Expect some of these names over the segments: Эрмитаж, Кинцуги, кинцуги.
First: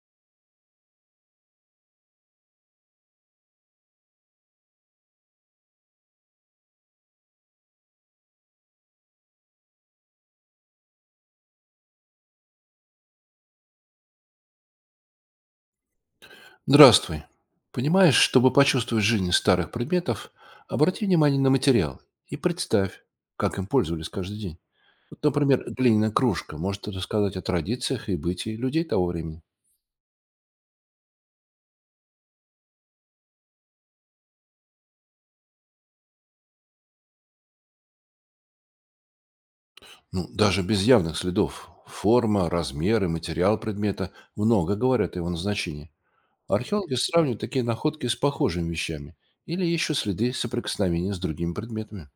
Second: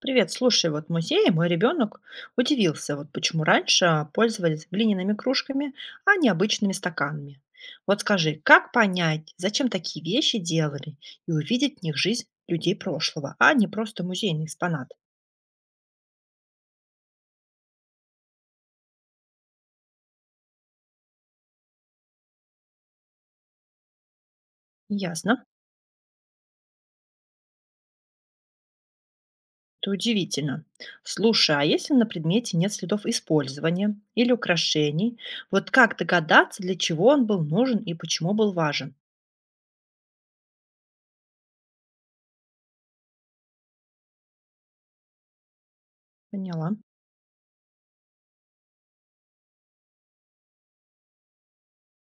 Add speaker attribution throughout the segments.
Speaker 1: Привет, слушай, вот в музее мой ребенок удивился, вот почему раньше пользовались глиняными кружками, а не обычными стаканами. Вот скажи, как понять, зачем такие вещи делали, и увидеть в них жизнь людей прошлого, а не просто музейный экспонат?
Speaker 2: Здравствуй. Понимаешь, чтобы почувствовать жизнь старых предметов, обрати внимание на материал и представь, как им пользовались каждый день. Вот,
Speaker 1: Ясно.
Speaker 2: например, глиняная кружка может рассказать о традициях и бытии людей того времени.
Speaker 1: Это удивительно. Слушай, а если на предмете нет следов использования или украшений, вот как догадаться, для чего он был нужен и почему был важен?
Speaker 2: Ну, даже без явных следов. Форма, размер и материал предмета много говорят о его назначении.
Speaker 1: Поняла.
Speaker 2: Археологи сравнивают такие находки с похожими вещами или ищут следы соприкосновения с другими предметами.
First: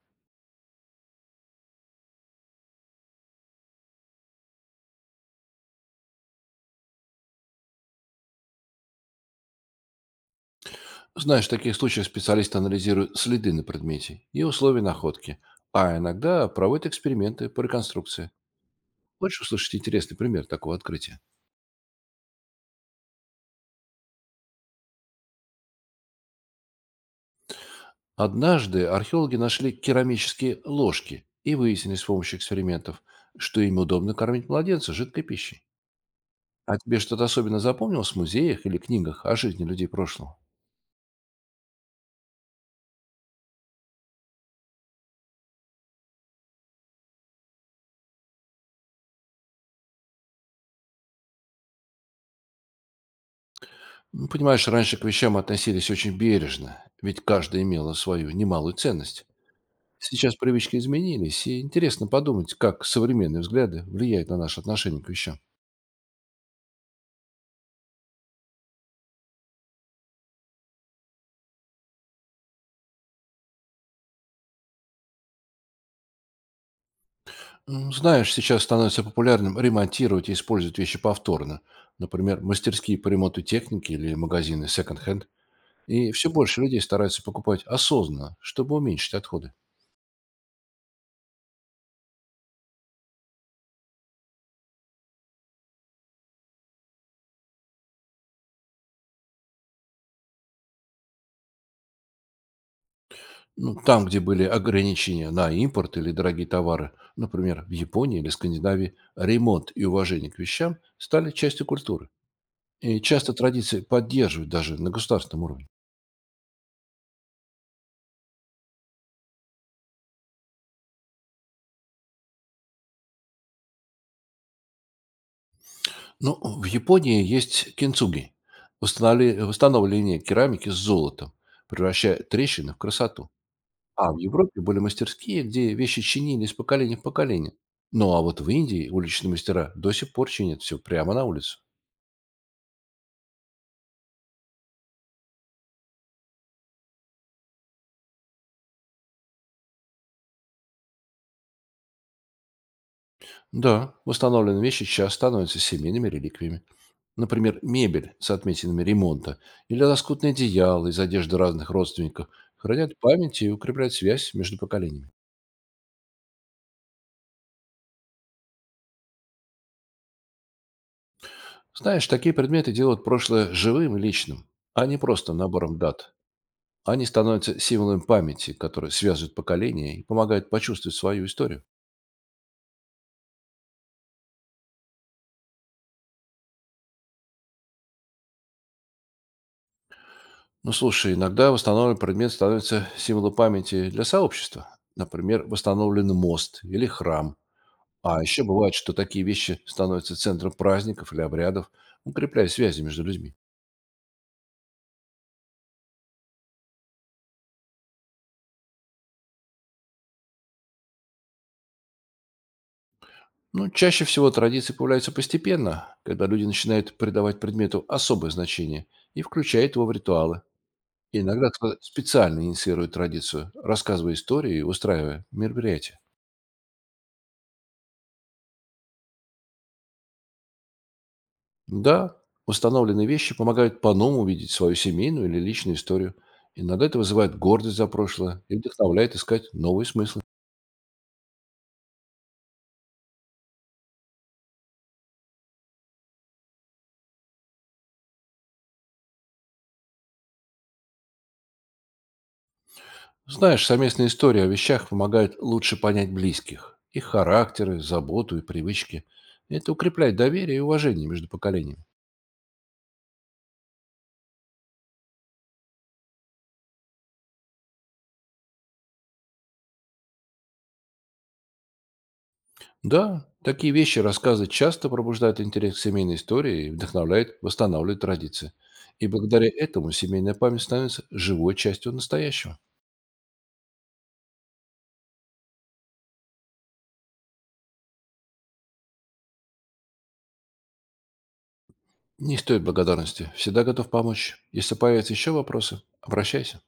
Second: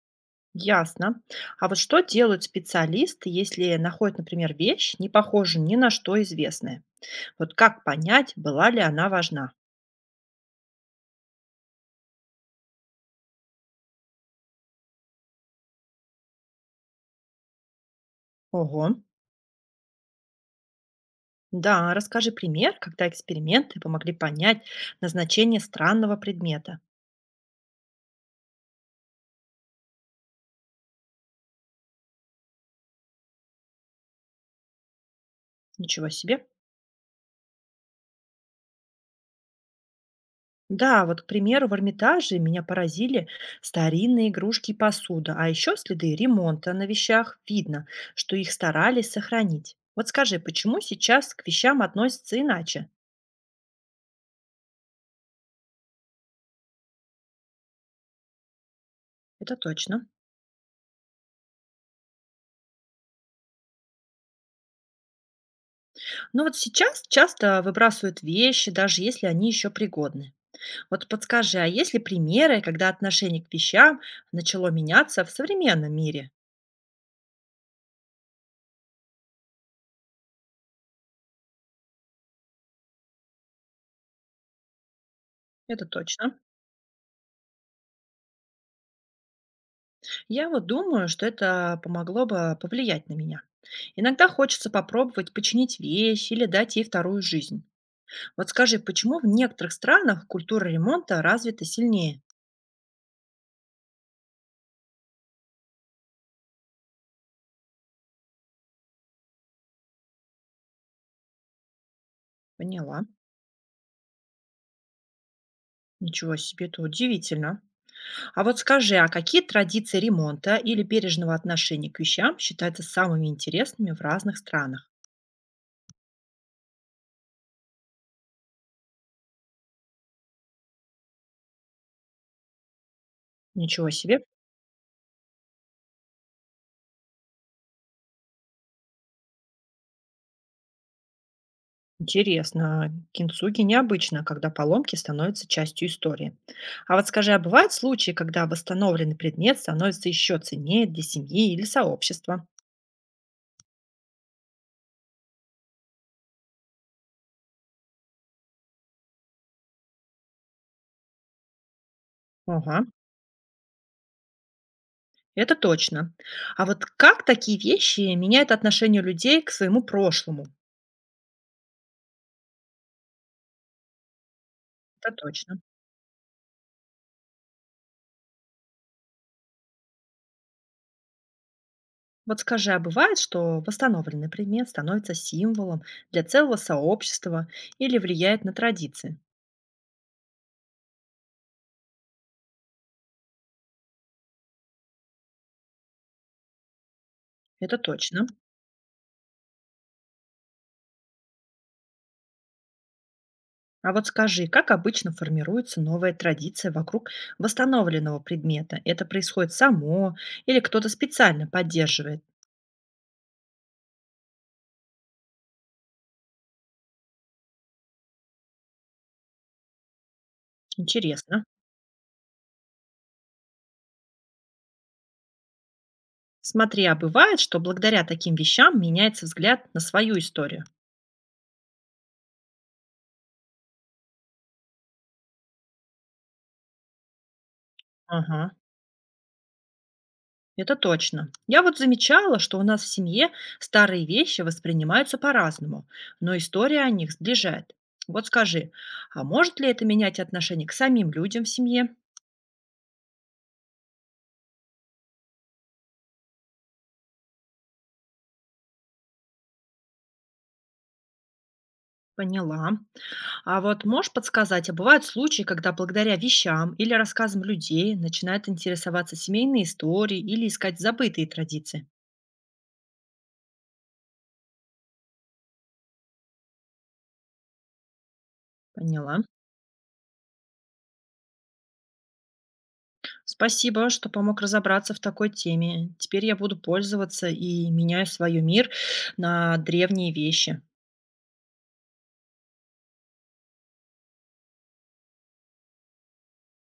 Speaker 1: Ясно. А вот что делают специалисты, если находят, например, вещь, не похожую ни на что известное? Вот как понять, была ли она важна?
Speaker 2: Знаешь, в таких случаях специалисты анализируют следы на предмете и условия находки, а иногда проводят эксперименты по реконструкции.
Speaker 1: Ого.
Speaker 2: Хочешь услышать интересный пример такого открытия?
Speaker 1: Да, расскажи пример, когда эксперименты помогли понять назначение странного предмета.
Speaker 2: Однажды археологи нашли керамические ложки и выяснили с помощью экспериментов, что ими удобно кормить младенца жидкой пищей.
Speaker 1: Ничего себе.
Speaker 2: А тебе что-то особенно запомнилось в музеях или книгах о жизни людей прошлого?
Speaker 1: Да, вот, к примеру, в Эрмитаже меня поразили старинные игрушки и посуда, а еще следы ремонта на вещах. Видно, что их старались сохранить. Вот скажи, почему сейчас к вещам относятся иначе?
Speaker 2: Ну, понимаешь, раньше к вещам относились очень бережно, ведь каждая имела свою немалую ценность.
Speaker 1: Это точно.
Speaker 2: Сейчас привычки изменились, и интересно подумать, как современные взгляды влияют на наше отношение к вещам.
Speaker 1: Ну вот сейчас часто выбрасывают вещи, даже если они еще пригодны. Вот подскажи, а есть ли примеры, когда отношение к вещам начало меняться в современном мире?
Speaker 2: Знаешь, сейчас становится популярным ремонтировать и использовать вещи повторно. Например, мастерские по ремонту техники или магазины секонд-хенд.
Speaker 1: Это
Speaker 2: И все
Speaker 1: точно.
Speaker 2: больше людей стараются покупать осознанно, чтобы уменьшить отходы.
Speaker 1: Я вот думаю, что это помогло бы повлиять на меня. Иногда хочется попробовать починить вещь или дать ей вторую жизнь. Вот скажи, почему в некоторых странах культура ремонта развита сильнее?
Speaker 2: Ну, там, где были ограничения на импорт или дорогие товары, например, в Японии или Скандинавии, ремонт и уважение к вещам стали частью культуры. И
Speaker 1: Поняла.
Speaker 2: часто традиции поддерживают даже на государственном уровне.
Speaker 1: Ничего себе, это удивительно. А вот скажи, а какие традиции ремонта или бережного отношения к вещам считаются самыми интересными в разных странах?
Speaker 2: Ну, в Японии есть кинцуги – восстановление керамики с золотом, превращая трещины в красоту.
Speaker 1: Ничего
Speaker 2: А в
Speaker 1: себе.
Speaker 2: Европе были мастерские, где вещи чинили из поколения в поколение. Ну, а вот в Индии уличные мастера до сих пор чинят все прямо на улице.
Speaker 1: Интересно. Кинцуги необычно, когда поломки становятся частью истории. А вот скажи, а бывают случаи, когда восстановленный предмет становится еще ценнее для семьи или сообщества?
Speaker 2: Да, восстановленные вещи сейчас становятся семейными реликвиями. Например, мебель с отметинами ремонта или лоскутные одеяла из одежды разных родственников
Speaker 1: Ага,
Speaker 2: хранят память и укрепляют связь между поколениями.
Speaker 1: это точно. А вот как такие вещи меняют отношение людей к своему прошлому?
Speaker 2: Знаешь, такие предметы делают прошлое живым и личным, а не
Speaker 1: Это
Speaker 2: просто
Speaker 1: точно.
Speaker 2: набором дат. Они становятся символом памяти, который связывает поколения и помогает почувствовать свою историю.
Speaker 1: Вот скажи, а бывает, что восстановленный предмет становится символом для целого сообщества или влияет на традиции?
Speaker 2: Ну, слушай, иногда восстановленный предмет становится символом памяти для сообщества. Например, восстановлен мост или храм.
Speaker 1: Это
Speaker 2: А
Speaker 1: точно.
Speaker 2: еще бывает, что такие вещи становятся центром праздников или обрядов, укрепляя связи между людьми.
Speaker 1: А вот скажи, как обычно формируется новая традиция вокруг восстановленного предмета? Это происходит само или кто-то специально поддерживает?
Speaker 2: Ну, чаще всего традиции появляются постепенно, когда люди начинают придавать предмету особое значение и включают его в ритуалы.
Speaker 1: Интересно.
Speaker 2: Иногда кто-то специально инициирует традицию, рассказывая истории и устраивая мероприятия.
Speaker 1: Смотри, а бывает, что благодаря таким вещам меняется взгляд на свою историю?
Speaker 2: Да, установленные вещи помогают по-новому увидеть свою семейную или личную историю. Иногда это вызывает гордость за прошлое
Speaker 1: Ага.
Speaker 2: и вдохновляет искать новые смыслы.
Speaker 1: Это точно. Я вот замечала, что у нас в семье старые вещи воспринимаются по-разному, но история о них сближает. Вот скажи, а может ли это менять отношение к самим людям в семье?
Speaker 2: Знаешь, совместные истории о вещах помогают лучше понять близких, их характеры, заботу и привычки. Это укрепляет доверие и уважение между поколениями.
Speaker 1: Поняла. А вот можешь подсказать, а бывают случаи, когда благодаря вещам или рассказам людей начинают интересоваться семейные истории или искать забытые традиции?
Speaker 2: Да, такие вещи, рассказы часто пробуждают интерес к семейной истории и вдохновляют восстанавливать традиции. И
Speaker 1: Поняла.
Speaker 2: благодаря этому семейная память становится живой частью настоящего.
Speaker 1: Спасибо, что помог разобраться в такой теме. Теперь я буду пользоваться и меняю свой мир на древние вещи.
Speaker 2: Не стоит благодарности. Всегда готов помочь. Если появятся еще вопросы, обращайся.